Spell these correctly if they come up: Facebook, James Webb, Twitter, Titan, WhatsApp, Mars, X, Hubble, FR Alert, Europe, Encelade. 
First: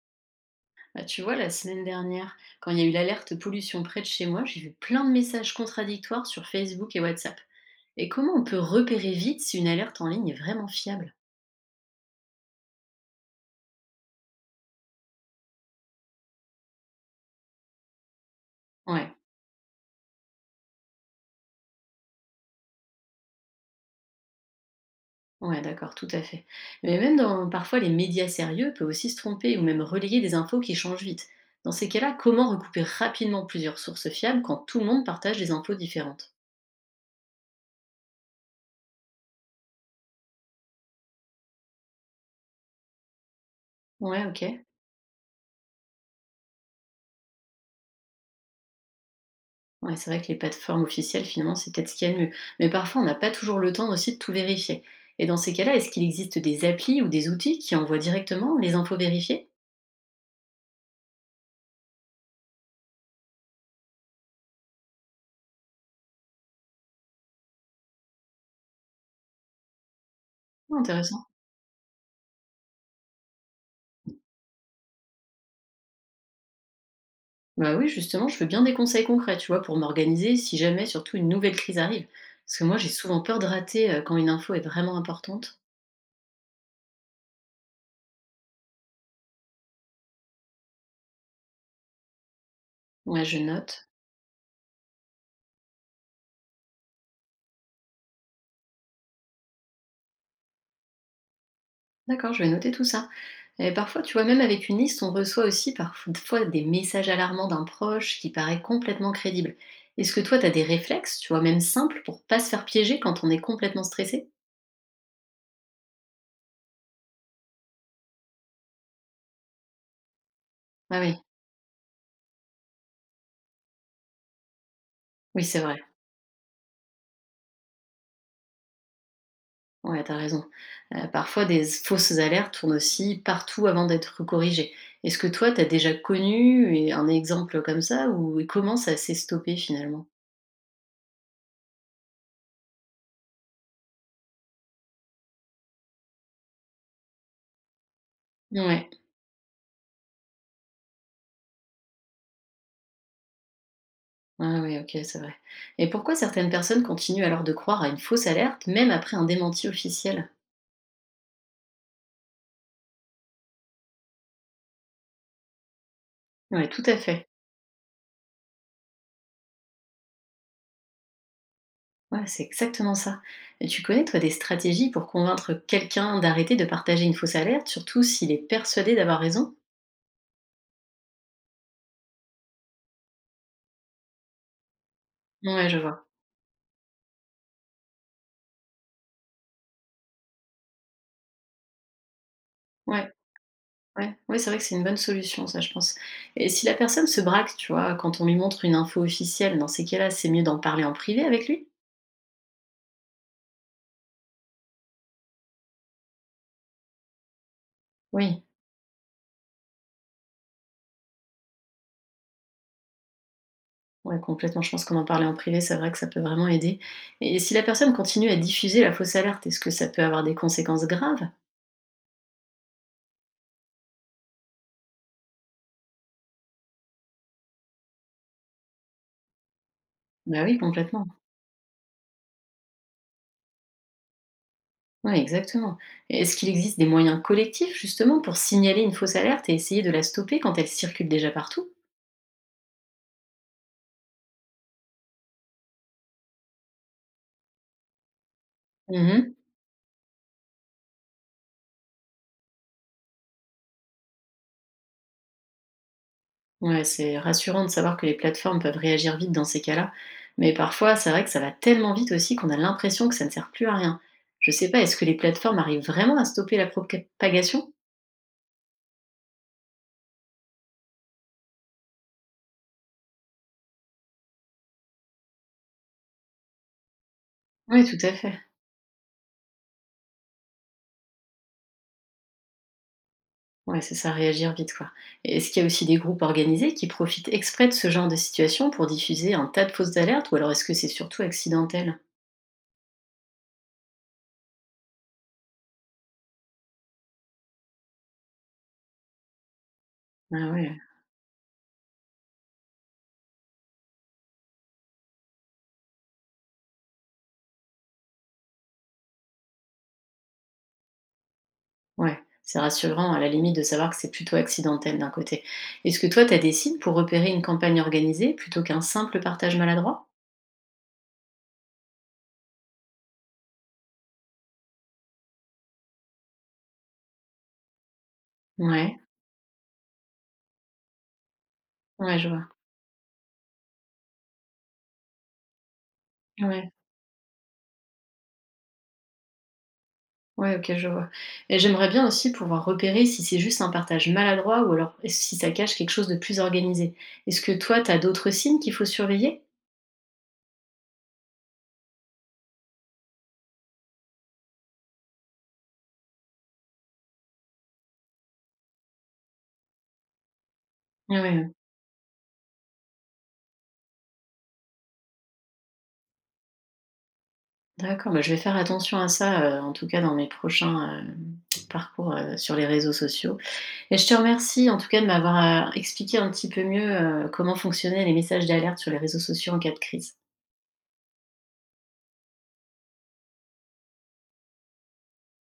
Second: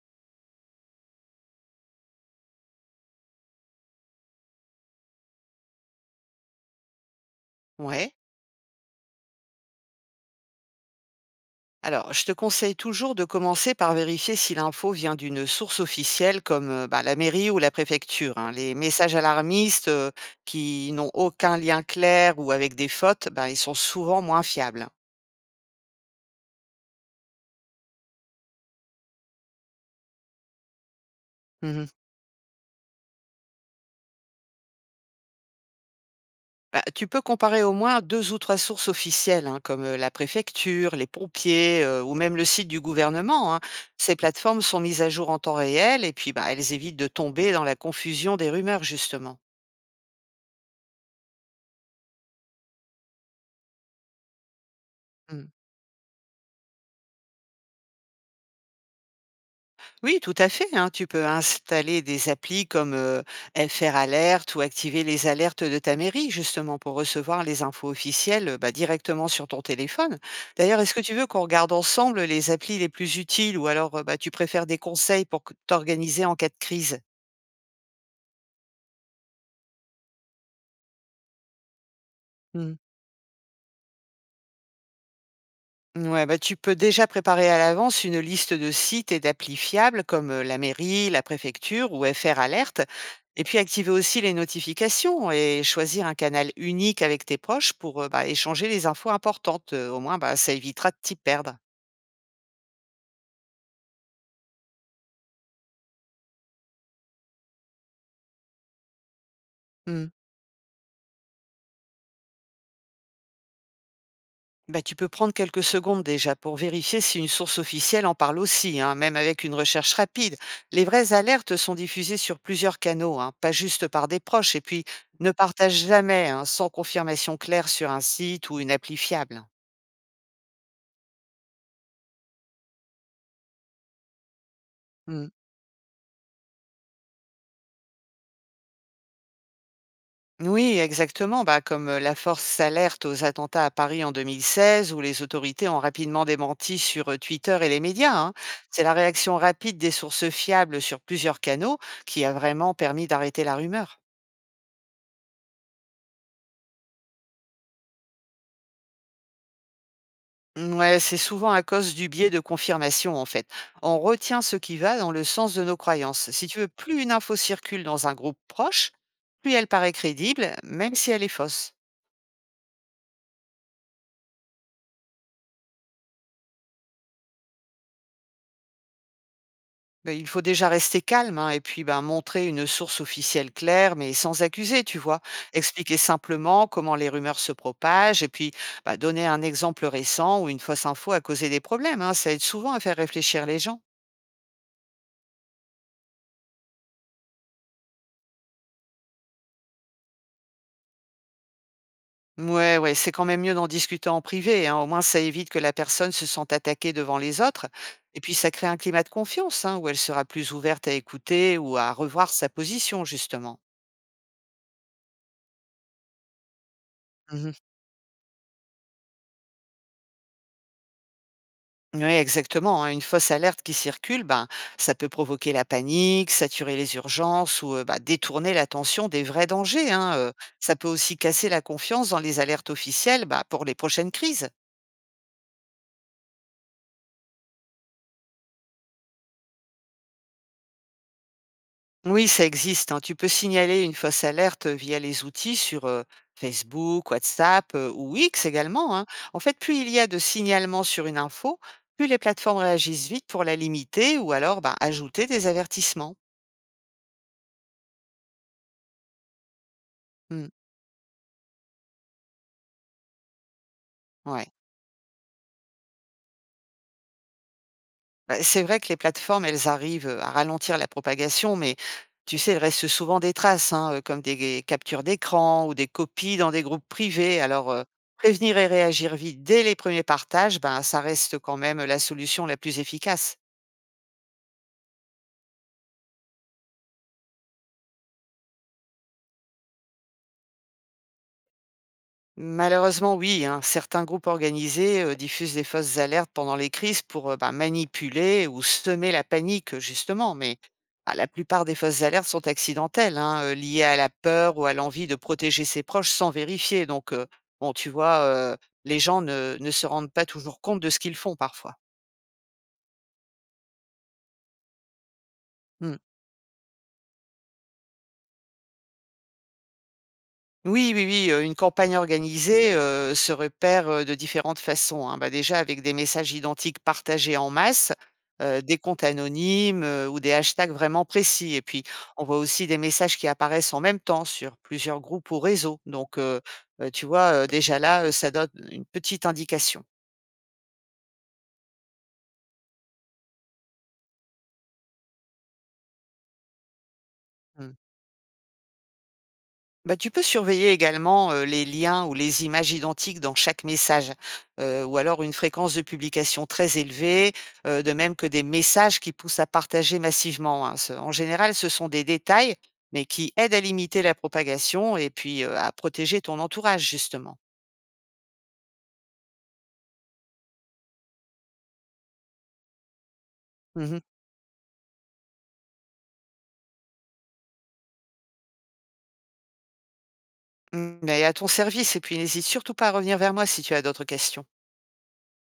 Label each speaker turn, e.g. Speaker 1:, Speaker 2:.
Speaker 1: Bah, tu vois, la semaine dernière, quand il y a eu l'alerte pollution près de chez moi, j'ai vu plein de messages contradictoires sur Facebook et WhatsApp. Et
Speaker 2: Ouais.
Speaker 1: comment on peut repérer vite si une alerte en ligne est vraiment fiable?
Speaker 2: Alors, je te conseille toujours de commencer par vérifier si l'info vient d'une source officielle comme bah, la mairie ou la préfecture, hein. Les
Speaker 1: Ouais,
Speaker 2: messages alarmistes qui n'ont aucun lien clair ou avec des fautes, bah, ils sont souvent moins fiables.
Speaker 1: ouais, d'accord, tout à fait. Mais même dans parfois les médias sérieux peuvent aussi se tromper ou même relayer des infos qui changent vite. Dans
Speaker 2: Mhm.
Speaker 1: ces cas-là, comment recouper rapidement plusieurs sources fiables quand tout le monde partage des infos différentes?
Speaker 2: Bah, tu peux comparer au moins deux ou trois sources officielles, hein, comme la préfecture, les pompiers ou même le site du gouvernement, hein. Ces
Speaker 1: Ouais,
Speaker 2: plateformes
Speaker 1: ok.
Speaker 2: sont mises à jour en temps réel et puis bah, elles évitent de tomber dans la confusion des rumeurs, justement.
Speaker 1: Ouais, c'est vrai que les plateformes officielles, finalement, c'est peut-être ce qu'il y a de mieux. Mais parfois, on n'a pas toujours le temps aussi de tout vérifier. Et dans ces cas-là, est-ce qu'il existe des applis ou des outils qui envoient directement les infos vérifiées?
Speaker 2: Oui, tout à fait, hein. Tu peux installer des applis comme FR Alert ou activer les alertes de ta mairie, justement, pour recevoir les infos officielles bah, directement sur ton téléphone. D'ailleurs,
Speaker 1: Ah,
Speaker 2: est-ce que tu
Speaker 1: intéressant.
Speaker 2: veux qu'on regarde ensemble les applis les plus utiles ou alors bah, tu préfères des conseils pour t'organiser en cas de crise?
Speaker 1: Bah oui, justement, je veux bien des conseils concrets, tu vois, pour m'organiser si jamais, surtout, une nouvelle crise arrive. Parce que
Speaker 2: Mmh.
Speaker 1: moi, j'ai souvent peur de rater quand une info est vraiment importante.
Speaker 2: Ouais, bah, tu peux déjà préparer à l'avance une liste de sites et d'applis fiables comme la mairie, la préfecture ou FR Alerte.
Speaker 1: Ouais, je
Speaker 2: Et puis
Speaker 1: note.
Speaker 2: activer aussi les notifications et choisir un canal unique avec tes proches pour bah, échanger les infos importantes. Au moins, bah, ça évitera de t'y perdre.
Speaker 1: D'accord, je vais noter tout ça. Et parfois, tu vois, même avec une liste, on reçoit aussi parfois des messages alarmants d'un proche qui paraît complètement crédible.
Speaker 2: Mmh.
Speaker 1: Est-ce que toi, tu as des réflexes, tu vois, même simples, pour pas se faire piéger quand on est complètement stressé?
Speaker 2: Bah, tu peux prendre quelques secondes déjà pour vérifier si une source officielle en parle aussi, hein, même avec une recherche rapide. Les
Speaker 1: Ah
Speaker 2: vraies
Speaker 1: oui,
Speaker 2: alertes sont diffusées sur plusieurs canaux, hein, pas juste par des proches, et puis ne
Speaker 1: oui, c'est
Speaker 2: partage
Speaker 1: vrai.
Speaker 2: jamais, hein, sans confirmation claire sur un site ou une appli fiable.
Speaker 1: Ouais, t'as raison. Parfois, des fausses alertes tournent aussi partout avant d'être corrigées. Est-ce
Speaker 2: Hmm.
Speaker 1: que toi, t'as déjà connu un exemple comme ça ou et comment ça s'est stoppé finalement?
Speaker 2: Oui, exactement, bah, comme la force s'alerte aux attentats à Paris en 2016, où les autorités ont rapidement démenti sur Twitter et les médias, hein. C'est
Speaker 1: Ouais,
Speaker 2: la réaction rapide des sources fiables sur plusieurs canaux qui a vraiment permis d'arrêter la rumeur.
Speaker 1: ah oui, ok, c'est vrai. Et pourquoi certaines personnes continuent alors de croire à une fausse alerte, même après un démenti officiel?
Speaker 2: Mmh, ouais, c'est souvent à cause du biais de confirmation, en fait. On retient ce qui va dans le sens de nos croyances. Si tu veux,
Speaker 1: Ouais, tout à
Speaker 2: plus une
Speaker 1: fait.
Speaker 2: info circule dans un groupe proche, plus elle paraît crédible, même si elle est fausse.
Speaker 1: Ouais, c'est exactement ça. Et tu connais, toi, des stratégies pour convaincre quelqu'un d'arrêter de partager une fausse alerte, surtout s'il est persuadé d'avoir raison?
Speaker 2: Ben, il faut déjà rester calme, hein, et puis ben, montrer une source officielle claire, mais sans accuser, tu vois.
Speaker 1: Ouais, je
Speaker 2: Expliquer
Speaker 1: vois.
Speaker 2: simplement comment les rumeurs se propagent et puis ben, donner un exemple récent où une fausse info a causé des problèmes, hein. Ça aide souvent à faire
Speaker 1: Ouais,
Speaker 2: réfléchir les gens.
Speaker 1: ouais, ouais, c'est vrai que c'est une bonne solution, ça, je pense. Et si la personne se braque, tu vois, quand on lui montre une info officielle, dans ces cas-là, c'est mieux d'en parler en privé avec lui?
Speaker 2: Ouais, ouais, c'est quand même mieux d'en discuter en privé, hein. Au moins, ça évite que la personne se sente attaquée devant les autres. Et puis,
Speaker 1: Oui,
Speaker 2: ça crée un climat de confiance, hein, où elle sera plus ouverte à écouter ou à revoir sa position, justement.
Speaker 1: ouais, complètement. Je pense qu'en en parler en privé, c'est vrai que ça peut vraiment aider. Et
Speaker 2: Mhm.
Speaker 1: si la personne continue à diffuser la fausse alerte, est-ce que ça peut avoir des conséquences graves?
Speaker 2: Oui, exactement, hein. Une fausse alerte qui circule, ben, ça peut provoquer la panique, saturer les urgences ou bah, détourner l'attention des vrais dangers, hein.
Speaker 1: Bah oui,
Speaker 2: Ça peut
Speaker 1: complètement.
Speaker 2: aussi casser la confiance dans les alertes officielles bah, pour les prochaines crises.
Speaker 1: Oui, exactement. Est-ce qu'il existe des moyens collectifs justement pour signaler une fausse alerte et essayer de la stopper quand elle circule déjà partout?
Speaker 2: Oui, ça existe, hein. Tu peux signaler une fausse alerte via les outils sur Facebook, WhatsApp ou X également, hein.
Speaker 1: Mhm.
Speaker 2: En fait, plus il y a de signalements sur une info, plus les plateformes réagissent vite pour la limiter ou alors ben, ajouter des avertissements.
Speaker 1: Ouais, c'est rassurant de savoir que les plateformes peuvent réagir vite dans ces cas-là,
Speaker 2: Hmm,
Speaker 1: mais parfois c'est vrai que ça va tellement vite aussi qu'on a l'impression que ça ne sert plus à rien. Je
Speaker 2: ouais.
Speaker 1: sais pas, est-ce que les plateformes arrivent vraiment à stopper la propagation?
Speaker 2: Bah, c'est vrai que les plateformes, elles arrivent, à ralentir la propagation, mais tu sais, il reste souvent des traces, hein, comme des captures d'écran ou des copies dans des groupes privés. Alors,
Speaker 1: Oui, tout à fait.
Speaker 2: prévenir et réagir vite dès les premiers partages, ben, ça reste quand même la solution la plus efficace.
Speaker 1: Ouais, c'est ça, réagir vite quoi. Et est-ce qu'il y a aussi des groupes organisés qui profitent exprès de ce genre de situation pour diffuser un tas de fausses alertes ou alors est-ce que c'est surtout accidentel?
Speaker 2: Malheureusement, oui, hein. Certains groupes organisés diffusent des fausses alertes pendant les crises pour bah, manipuler ou semer la panique, justement.
Speaker 1: Ah
Speaker 2: Mais
Speaker 1: ouais.
Speaker 2: bah, la plupart des fausses alertes sont accidentelles, hein, liées à la peur ou à l'envie de protéger ses proches sans vérifier. Donc, bon, tu vois, les gens ne se rendent pas toujours compte de ce qu'ils font parfois.
Speaker 1: Ouais, c'est rassurant à la limite de savoir que c'est plutôt accidentel d'un côté.
Speaker 2: Hmm.
Speaker 1: Est-ce que toi, tu as des signes pour repérer une campagne organisée plutôt qu'un simple partage maladroit?
Speaker 2: Oui, oui, oui, une campagne organisée, se repère, de différentes façons, hein. Bah, déjà avec des messages identiques partagés en masse, des
Speaker 1: Ouais,
Speaker 2: comptes anonymes, ou des hashtags vraiment précis et puis
Speaker 1: ouais,
Speaker 2: on
Speaker 1: je
Speaker 2: voit
Speaker 1: vois.
Speaker 2: aussi des messages qui apparaissent en même temps sur plusieurs groupes ou réseaux donc
Speaker 1: Ouais,
Speaker 2: tu vois, déjà là, ça donne une petite indication.
Speaker 1: ouais, ok, je vois. Et j'aimerais bien aussi pouvoir repérer si c'est juste un partage maladroit ou alors si ça cache quelque chose de plus organisé. Est-ce que
Speaker 2: Mmh.
Speaker 1: toi, tu as d'autres signes qu'il faut surveiller?
Speaker 2: Bah, tu peux surveiller également les liens ou les images identiques dans chaque message, ou alors une fréquence de publication très élevée, de même que des messages qui poussent à partager massivement, hein. En
Speaker 1: Ah ouais,
Speaker 2: général, ce sont des détails, mais qui aident à limiter la propagation et puis à protéger ton entourage, justement.
Speaker 1: d'accord, bah, je vais faire attention à ça, en tout cas dans mes prochains parcours sur les réseaux sociaux. Et
Speaker 2: Mhm.
Speaker 1: je te remercie en tout cas de m'avoir expliqué un petit peu mieux comment fonctionnaient les messages d'alerte sur les réseaux sociaux en cas de crise.
Speaker 2: Mm, mais à ton service, et puis n'hésite surtout pas à revenir vers moi si tu as d'autres questions.